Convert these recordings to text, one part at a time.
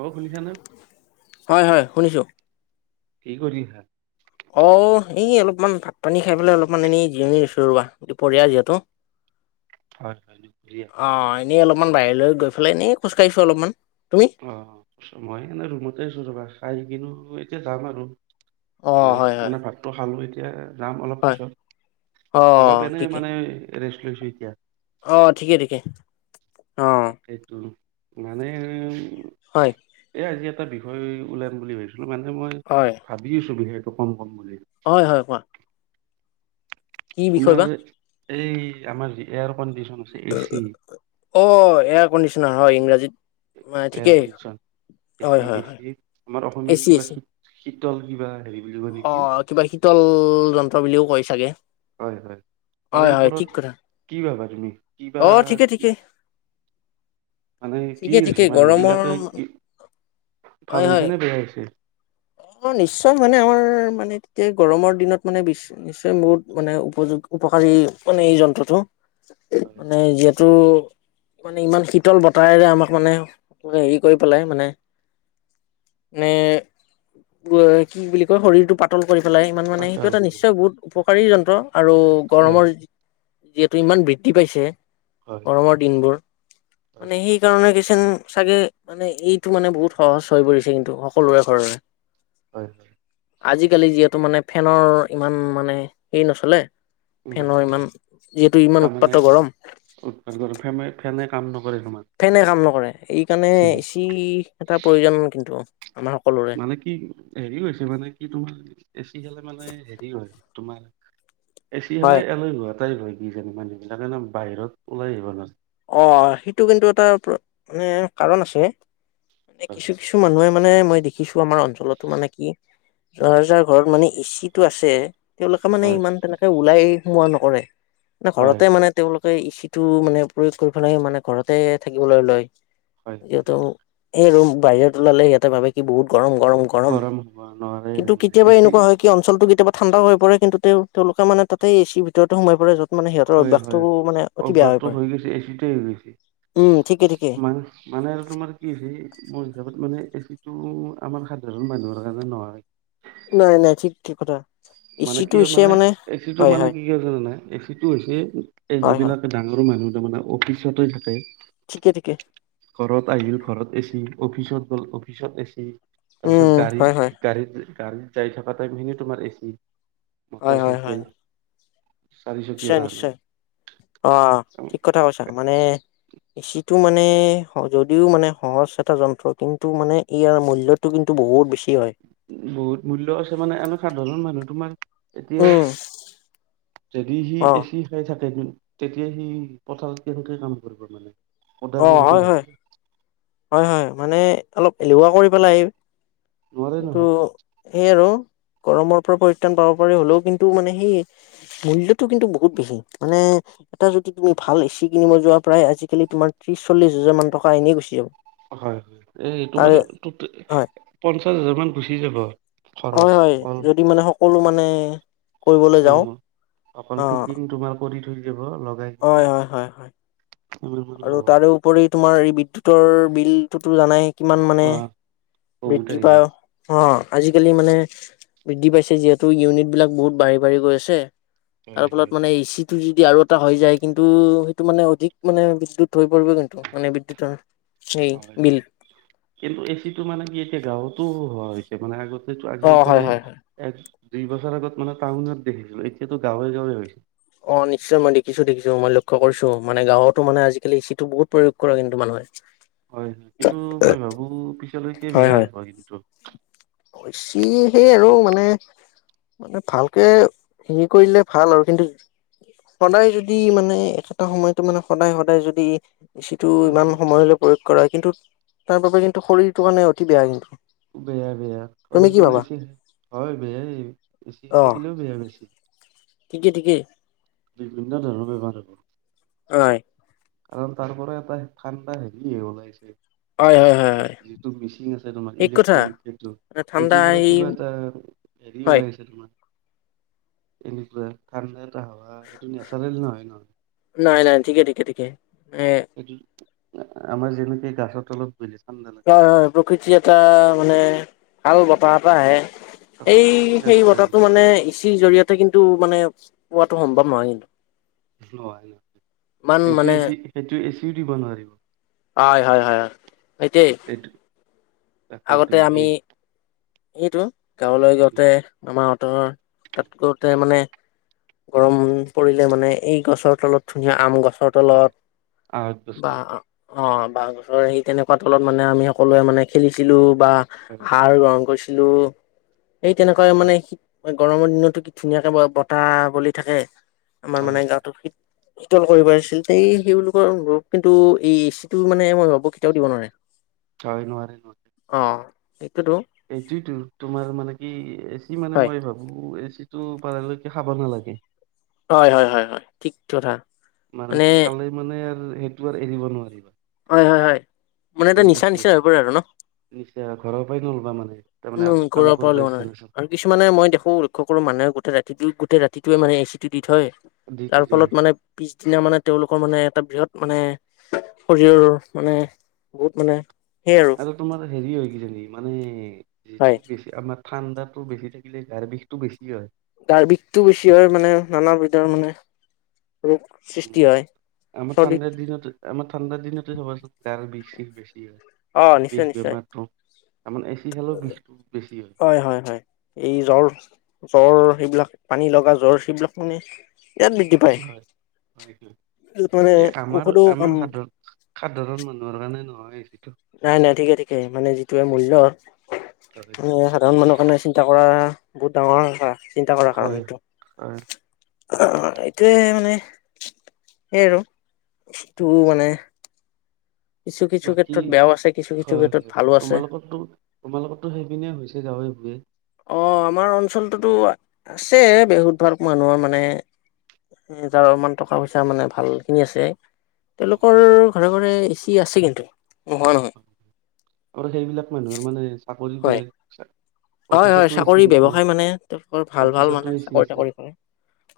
অ শুনিছানে হয়, হয় শুনিছোঁ। কি কৰি আছা? ওহ, এই অলপ মান ভাত পানী খাই পেলে অলপমান এনে জিৰণি লৈ ৰোৱাহ দুপৰীয়া যিহেতু। হয় হয় দুপৰীয়া অ', এনেই অলপমান বাহিৰলৈ গৈ বোলে এনেই খোজ কাঢ়িছো অলপমান। তুমি অ', মই এনে ৰুমতে আছো ৰ'বা [unintelligible] ত' এতিয়া যাম আৰু। অ এ হয় হয় মানে ভাতটো খালোঁ এত [unintelligible] যাম অলপ হয় পিছত, অ অলপ এনে ঠিকে মানে ৰেষ্ট লৈছো এতিয়া। অ', ঠিকে, ঠিকে। অ তাকেইটো। মানে হয় এ আজি এটা বিষয় ওলাম বুলি ভাবিছ মানে মই হয় ভাবি আছোঁ বিশেষ [unintelligible] হয়, হয় কোৱা। কি বিষয় তোমাৰ বা? এই আমাৰ যি এয়াৰ কণ্ডিচ অ' এয়াৰ কণ্ডিচ নহ ইংৰাজীত মানে এয়াৰ ঠিকেই কণ্ডিচন হয় এচি হয় হয় এচি। আমাৰ অসমীয়াত এচি কিবা এচি শী শীতল কিবা হেৰি বুলি কৈ অ নেকি, কিবা শীতল যন্ত্ৰ বুলিও কয় চাগে হয় হয়, হয় তাৰে হয় ঠিক ওপৰত কথা কি ভাবা। উম। কিবা অ ঠিকে ঠিকে কি। মানে কি ঠিকে হৈছে ঠিকে মানুহ গৰমৰ বিলাকে কি, ভাল হয় হৈছে হয় নে বেয়া হৈছে। অ' নিশ্চয় মানে আমাৰ মানে তেতিয়া গৰমৰ দিনত মানে নিশ্চয় বহুত মানে উপযোগ উপকাৰী মানে এই যন্ত্ৰটো। হয় মানে যেত। টো মানে শীতল বতাহেৰে আমাক মানে হেৰি পেলায় মানে মানে কি বুলি কয় শৰীৰটো পাতল। কৰি পেলাই ইমান মানে পাতৰা সেইটো এটা অলপমান। নিশ্চয় বহুত উপ। [unintelligible] যন্ত্ৰ। আৰু হয় গৰমৰ। যিহেতু ইমান বৃ দ্ধি পাইছে। হয় গৰমৰ দিনবোৰ হয় মানে সেই কাৰণে কিছু। চাগে মানে এইটো মানে বহুত সহজ হৈ পৰিছে কিন্তু সকলোৰে ঘৰৰে। হয়। আজিকালি যিহেতু মানে ফেনৰ ইমান মানে হেৰি নচলে। ফেনৰ ইমান যিহেতু ইমান। মানে উৎপাত গৰম [unintelligible] কেনে কাম নহ। ফেনে কাম নকৰে এই কাৰণে এচি এটা প্ৰয়োজন কিন্তু। আমাৰ সকলোৰে মানে কি হেৰি হৈছে মানে কি তোৰ এচি খালে মানে হেৰি হয়। তোমাৰ। এচি হয় হলে এলৈ। তাই হৈ কিছোন মানুহ বিলাকে নহ বাহিৰত ওলাই আহিব নোৱাৰে।। অ সেইটো কিন্তু এটা মানে কাৰণ আছে। মানে নোৱাৰে কিছু কিছু মানুহে। মানে মই দেখিছোঁ আমাৰ অঞ্চলতো মানে কি যাৰ যাৰ ঘৰত মানে এচিটো আছে। তেওঁলোকে মানে হয় ইমান তেনেকে ওলাই। সোমোৱা নকৰে। মানে হয় ঘৰতে মানে তেওঁলোক। সিটো মানে। প্ৰয়োগ কৰি পেলাই মানে ঘৰতে থাকিবলৈ লয়। হয় হয় হেটোয়। এই ৰুম বাহিৰত ওলালে সিহঁতে ভাবে কি বহুত গৰম গৰম গৰম হ'ব নোৱাৰে কিন্তু তাৰমানে কেতিয়াবা এচি এনেকুৱা হয় কি অঞ্চলটো কে কেতিয়াবা ঠাণ্ড হৈ পৰে কিন্তু তেওঁলোকে মানে তাতে এ চিৰ ভিতৰতে সোমাই পৰে য মানে সিহঁতৰ অভ্যাসটো মানে অতি বেয়া হৈ পৰে এই সেইটোৱে হৈ গৈছে উম ঠিকে ঠিকে মান মানে আৰু তোমাৰ কি হৈছি মোৰ হিচাপত মানে এচিটো আমাৰ সাধাৰণ মানুহৰ কাৰণে নহয়। নাই-নাই ঠিক-ঠিক কথা। মানে এচিটো কিয় হৈছে মানে এচিটো হয় মানে হয় কি [unintelligible] জানা এচিটো হৈছে এই হয় হয় যিবিলাক ডাঙৰ মানুহ যে মানে অফিচতেই থাকে ঠিকে-ঠিকে। ঘৰত আহিল ঘৰত এছি অফিচত গল অফিচত এছি তাৰপিছত উম হয় হয় গাড়ী-গাড়ী গাড়ীত যাই থকা টাইমখিনি তোমাৰ এচি। মটৰ চাইকেল চাৰিচকীয়া বাহনত নিশ্চয়-নিশ্চয় অ, ঠিক কথা কৈছা মানে [unintelligible] টো মানে হয় যদিও মানে সহজ এটা যন্ত্ৰ কিন্তু মানে ইয়াৰ মূল্যটো কিন্তু বহুত বেছি হয় বহুত মূল্য আছে মানে এনে সাধাৰণ মানুহ তোমাৰ এতিয়া উম যদি সি অ এছি খাই থাক [unintelligible] তেতিয়া সি পথাৰত কেনেকে কাম কৰিব মানে। অ [unintelligible] ইনকেই হয় হয় থাকে সি। হয়, হয়, মানে অলপ এলেহুৱা কৰি পেলাই আহি। নোৱাৰে কিন্তু নহয়। সেই আৰু গৰমৰ পৰা পৰিত্ৰাণ পাব পাৰ হলেও কিন্তু মানে সেই মূল্যটো কিন্তু বহুত বেছি মানে এটা যদি তুমি ভাল এ চি কিনিব যোৱা প্ৰায় আজিকালি তোমাৰ ত্ৰিশ চল্লিশ হাজাৰ মান টকা এনেই গুচি যাব। হয়, হয়, এই তোমাৰ তাৰে হয় [unintelligible] চাচ হাজাৰমান হয়, হয়, যদি মানে সকলো মানে কৰিবলৈ যাওঁ উম, অকল অ ফিটিং তোমাৰ কৰি [unintelligible] দিব হয়, হয়, হয়, হয়। সিমান মান আৰু ল'ব। তাৰে উপৰি তোমাৰ এই বিদ্যুতৰ বিলটোতো জানাই। কিমান মানে আহ, বহুত বিগি আহিব। পাও, অ আজিকালি মানে বৃদ্ধি পাইছে যিহেতু ইউনিট বিলাক বহুত বাঢ়ি বাঢ়ি গৈ আছে। তাৰ হয় ফলত হয়। মানে ই চি, যদি আৰু এটা হৈ যায় কিন্তু সেইটো মানে অধিক মানে [unintelligible] হৈ পৰিব কিন্তু মানে বিদ্যুতৰ সেই হয় বিল হয় কিন্তু এচিটো মানে কি এয়া গাঁৱতো হোৱা হৈছে মানে আগত আজিৰ অ', প হয়, হয়, হয়। এক দুই বছৰ আগত মানে টাউনত দেখিছিলো এতিয়া গাঁৱে গাঁৱে হৈছিল। অ নিশ্চয় মই দেখিছো দেখিছো মই লক্ষ্য কৰিছো মানে গাঁৱতো মানে আজিকালি চিটো বহুত প্ৰোগ কৰে কিন্তু মানুহে, হয় কিন্তু মই ভাবো পি ক ভেয়াৰ ভগিন্ত বছি সে আৰু মানে মানে ভালকে হেৰি কৰিলে ভাল আৰু কিন্তু সদায় যদি মানে এটাটা সময়তো মানে সদায় সদায় যদি ইচিটো উম, ইমান সময় হলে, কৰা কিন্তু তাৰ বাবে কিন্তু শৰীৰটো কাৰণে অতি বেয়া কিন্তু উবে তুমি কি ভাবা? বেয়াি হয় বেয়াই বচি খাই অ', থাকিলেও বেয়া বেছি। ঠিকে ঠিকে। ধৰৰ ব পাৰ হব। হয়! কাৰণ তাৰ পৰা এটা ঠাণ্ডা হেৰি ওলাইছে, হয় হয় হয় হয় যিটো মিচিং আছে তোমাৰ ঠিক কথা ইলেক্ট্ৰনিক সেই মানে ঠাণ্ডা সেইটোৰ পৰা আহি কিবা এটা হেৰি হয় ওলাইছে তোমাৰ এনেকুৱা হাৱা এইটো নেচাৰেল নহয় ন নাই নাই ঠিকে ঠিকে ঠিকে এ আমাৰ জিনকী [inaudible] হয় হয় প্ৰকৃতি এটা মানে ভাল বতাহ এটা আহে, হয় এই সেইটো সেই নেচাৰেল বতাহটো মানে ইচিৰ জৰিয়তে কিন্তু মানে, পোৱাতো সম্ভৱ নহয় কিন্তু, ইমান এইটো মানে এচি সেইটো এচিও দিব নোৱাৰিব। সতি তাকেই তো সেই সেইটো গাঁৱলৈ গাওঁতে আমাৰহঁতৰ তাত কৰোঁতে মানে গৰম পৰিলে মানে এই গছৰ তলত ধুনীয়া আম গ চৰ হয় তলত আঠ বা বছৰ অ', বাঁহ গছৰ সেই তেনেকুৱা তলত মানে আমি সকলোৱে মানে খেলিছিলোঁ বা হয় হাৰ ৰং গৈছিলোঁ। এই তেনেকুৱা মানে হয় শে ম গৰমৰ দিনটো কি ধুনীয়াকে ব-বতাহ বলি থাকে। আমাৰ মানে হয় গাঁৱতৰ শিত তল কৰিবাৰ আছিল তে সেইবোৰকৰ কিন্তু এই এচি টো মানে মই ভাবো কেতিয়াও দিব নোৱাৰে। হয় নোৱাৰে নোৱাৰে। এইটোতো। এইটোইতো তোমাৰ মানে কি এ কি মানে হয় মই ভাবো এই যিটো পাৰালৈকে খাব নালাগে। হয় হয় হয় হয়, ঠিক কথা। মানে কি, খালেই মানে আৰু সেইটো আৰু এৰিব নোৱাৰিবা। হয় হয় হয় মানে এটা নিচা নিচা হৈ পৰে আৰু ন [unintelligible] ঘৰৰ পাই ল'ল তাৰমানে উম, আকৌ কাম ঘৰৰ পৰা কৰিব লোৱা ইচ্ছা নাই নাছিল আৰু কিছুমানে মই দেখোঁ লক্ষ্য কৰো মানুহে গোটেই ৰাতিটো গোট ৰাতিতোৱে মানে এ চিটো দি থয়, দি থৈ যাৰ দিয়ে ফলত মানে পিছদিনা মানে তেওঁলোকৰ মানে এটা বৃহৎ মানে, শৰীৰৰ মানে, বহুত মানে আৰু তোমাৰ হেৰি হৈ গৈছে নেকি, মানে হয় যিটো বেছি আমা ঠাণ্ডাটো বেছি থাকিলে গাৰ বিষটো বেছি হয়। গাৰ বিষটো বেছি হয় মানে, আমাৰ ভিতৰৰ মানে ৰোগ সৃষ্টি উম, হয় আমাৰ চৰ্দিত ঠাণ্ডাৰ দিনতে-আমাৰ ঠাণ্ডাৰ দিনতে চাবাচোন গাৰ বিষ বিষ বেছি হয়। অ', বিষ নিশ্চয় নিশ্চয়, বেমাৰটো আমাৰ এচি খালেও বিষটো বেছি হয় হয় হয়, এই জ্বৰ-জ্বৰ সেইবিলাক, পানী লগাজ [unintelligible] হয় হয় যত মানে এই আমাৰ ঔষধো কাম আমাৰ সাধাৰণ সাধাৰণ মানুহৰ কাৰণে নহয়। হয়। নাই নাই ঠিকে ঠিকে, মানে যিটো মূল্য মানে সাধাৰণ মানুহ কাৰণে চিন্তা কৰা বহুত ডাঙৰ কথা চিন্তা কৰাৰ কাৰণ হয় এইটো। হয় আহ এইটোয় মানে সেই আৰুটো মানে কিছু কিছু বাকী ক্ষেত্ৰত বেয়াও আছে কিছু কিছু হয় ক্ষেত্ৰত হয় ভালো আছে তোমালোকো তোমালোকতো সেইপনে হৈছে গাঁৱে ভঞে অঁ আমাৰ অঞ্চলটোতো আছে বেহুতভাগ মানুহৰ মানে যাৰ অমান টকা পইচা মানে ভালখিনি আছে হয় হয়। তেওঁলোকৰ ঘৰে ঘৰে এচি আছে কিন্তু নোহোৱা নহয় আৰু সেইবিলাক মানুহৰ মানে চাকৰি হয় কৰে হয় হয় অফিচতো এচি চাকৰি আছে ব্য়ৱসায় মানে তেওঁলোকৰ ভাল ভাল অফিচতো মানে এচি চাকৰি- আছে তাকৰি কৰে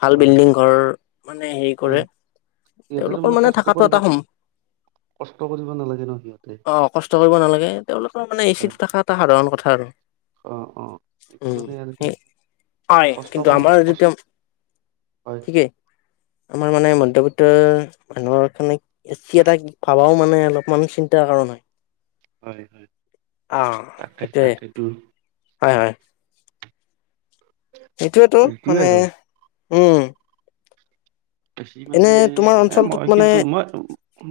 ভাল হয়। বিল্ডিং ঘৰ মানে হেৰি কৰে হয়। সিহঁতেতো তেওঁলোকৰ মানে কষ্ট থকাটো কৰিব এটা সম্ভৱ কষ্ট কৰিব নালাগে ন সিহঁতে অ কষ্ট নালাগে তেওঁলোকৰ মানে এ চি ট হয়। থকা এটা সাধাৰণ কথা আৰু অ অ এইটো উ মানে আৰু কি হয় কষ্ট কিন্তু কৰা আমাৰ যটো কষ্ট হয় ঠিকেই আমাৰ মানে মিত মানুহৰ কাৰণেছি এটা ভাবাও মানে অলপমান চিন্তাৰ কাৰণ হয় [unintelligible] হয় হয় অ' তাকে সেইটোয়ে তাকেইটো হয় হয়। সেইটোয়েতো এইটোৱে মানে আৰু উম বেছি মানে এনে তোমাৰ মানে অঞ্চলটোত মই মানে কিন্তু মই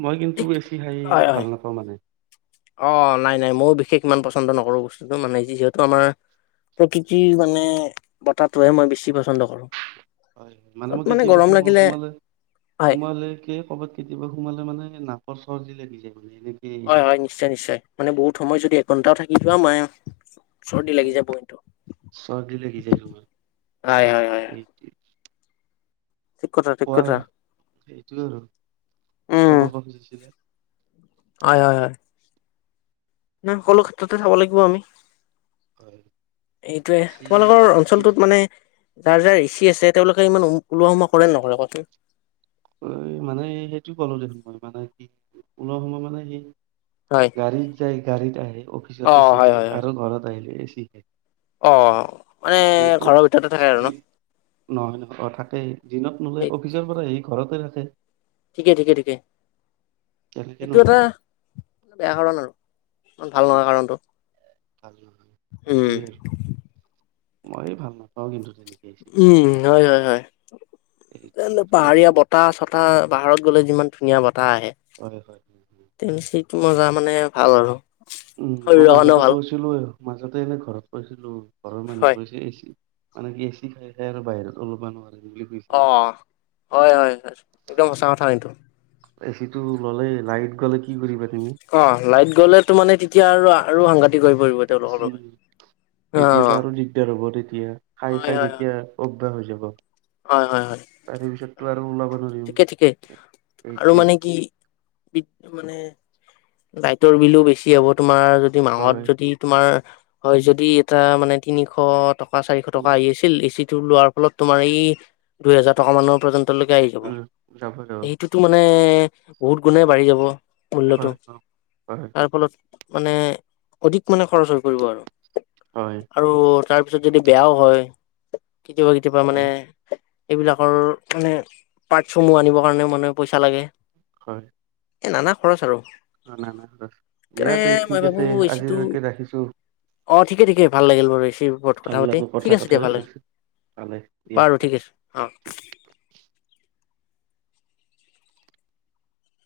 মই কিন্তু এ চি খাই হয় ভাল হয় নাপাওঁ মানে অ নাই নাই মইও বিশেষ ইমান পচন্দ নকৰো বস্তুটো মানে যিহেতু আমাৰ প্ৰকৃতিৰ মানে বতাহটোহে মই বেছি পচন্দ কৰো। হয় মানে য'ত মই কেতিয়াবা গৰম সোম লাগিলে সোমালে হয় সোমলে কে কৰ'ৰবাত কেতিয়াবা সোমালে মানে নাম [unintelligible] অৰ সহজি লাগি যায় [unintelligible] হয় হয় নিশ্চয় নিশ্চয়। মানে বহুত সময় যদি এঘণ্টাও থাকি যোৱা মাৰ সৰ্দি লাগী যায় হয় হয় হয় তোমাৰ এই ঠিক কথা ঠিক কথা কোৱাৰ সেইটো আৰু উম কিবা কব খুজিছিলে? হয় হয় হয়।। নাই সকলো ক্ষেত্ৰতে চাব লাগিব আমি। হয় এইটোৱে বেছি তোমালোকৰ কি অঞ্চলটোত মানে, যাৰ যাৰ এচি আছে তেওঁলোকে ইমান উ ওলোৱা সোমোৱা কৰে নকৰে কচোন? মানে সেইটো কলো দেখোন মই মানে কি ওলোৱা সময় মানে সি হয় গাড়ীত যাই গাড়ীত আহে অফিচত অ এচি হয় খাই হয় হয় আৰু ঘৰত আহিলে এচি ঠিকে। অ মানে ঘৰৰ ভিতৰতে থাকে আৰু ন নহয় নহয় অ থাকেই দিনত নলে অফিচৰ পৰা আহ [unintelligible] ঘৰতে থাকে। ঠিকে ঠিকে ঠিকে তেনেকে সেইটো এটা নোলায় বেয়া কাৰণ আৰু ইমান ভাল উম নহয় কাৰণটো। উম [unintelligible] মই ভাল নাপাওঁ কিন্তু তেনেই উম হয় হয় হয় এইটোৱে আৰু এচি পাহাৰীয়া বতাহ-চতাহ পাহাৰত গ'লে যিমান ধুনীয়া বতাহ বতাহ আহে হয় হয় হয় হয়। তে সেইটো মজা মানে ভাল আৰু। উম মই শৰীৰৰ কাৰণেও মাজতে ভাল কৈছিলো। মাজতে এনে ঘৰত কৈছিলো ঘৰৰ মানুহ হয় কৈছে আহিছি মানে গেছি খাই খাই আৰু বাহিৰত ওলাব নোৱাৰে অ হয় হয় হয় একদম সঁচা কথা হয়টো এ চি টো ল'লেই লাইট গ'লে কি কৰিবা অ লাইট গ'লে মানে তেতিয়া আৰু সাংঘাত অ তেতিয়াতো আৰু দিগদাৰ হ'ব তেতিয়া খাই হয় খাই হয় হয় তেতিয়া [unintelligible] হৈ যাব হয় হয় হয় তাৰে পিছততো আৰু ওলাব নোৱাৰিম। ঠিকে, ঠিকে আৰু মানে কি বিদ মানে লাইটৰ বিলোঁ বেছি হ'ব তোমাৰ যদি মাহত হয় যদি তোমাৰ হয়, যদি এটা মানে তিনিশ টকা চাৰিশ টকা উম আহি আছিল, এ চি টো লোৱাৰ পৰা অলপ তোমাৰ এই দুই হেজাৰ টকা মানৰ পৰ্যন্ত লৈকে উম যাব যাব এইতোটো মানে বহুত গুণে বাঢ়ি যাব। মূল্যটো হয় অ হয় তাৰ ফলত মানে অধিক মানে খৰচ হৈ পৰিব আৰু হয় আৰু হয় তাৰ পিছত যদি বেয়াও হয়। কেতিয়াবা কেতিয়াবা মানে হয় এইবিলাকৰ মানে পাৰ্টছসমূহ আনিব কাৰণেও মানে পইচা লাগে। হয়। এই নানা খৰচ আৰু। নানা দিয়া তে সেইকাৰণ মই ঠিক ভাবো আছে এচি টো আজিলৈকে ৰাখিছো অ ঠিকে- ঠিকে ভাল লাগিল বাৰু এচিৰ ওপৰত কথা ভাল পাতি লাগো ঠিক কথা আছে দিয়া পাতি ভাল লাগিল ভালে দিয়া বাৰু ঠিক ৰাখিছো আছে অ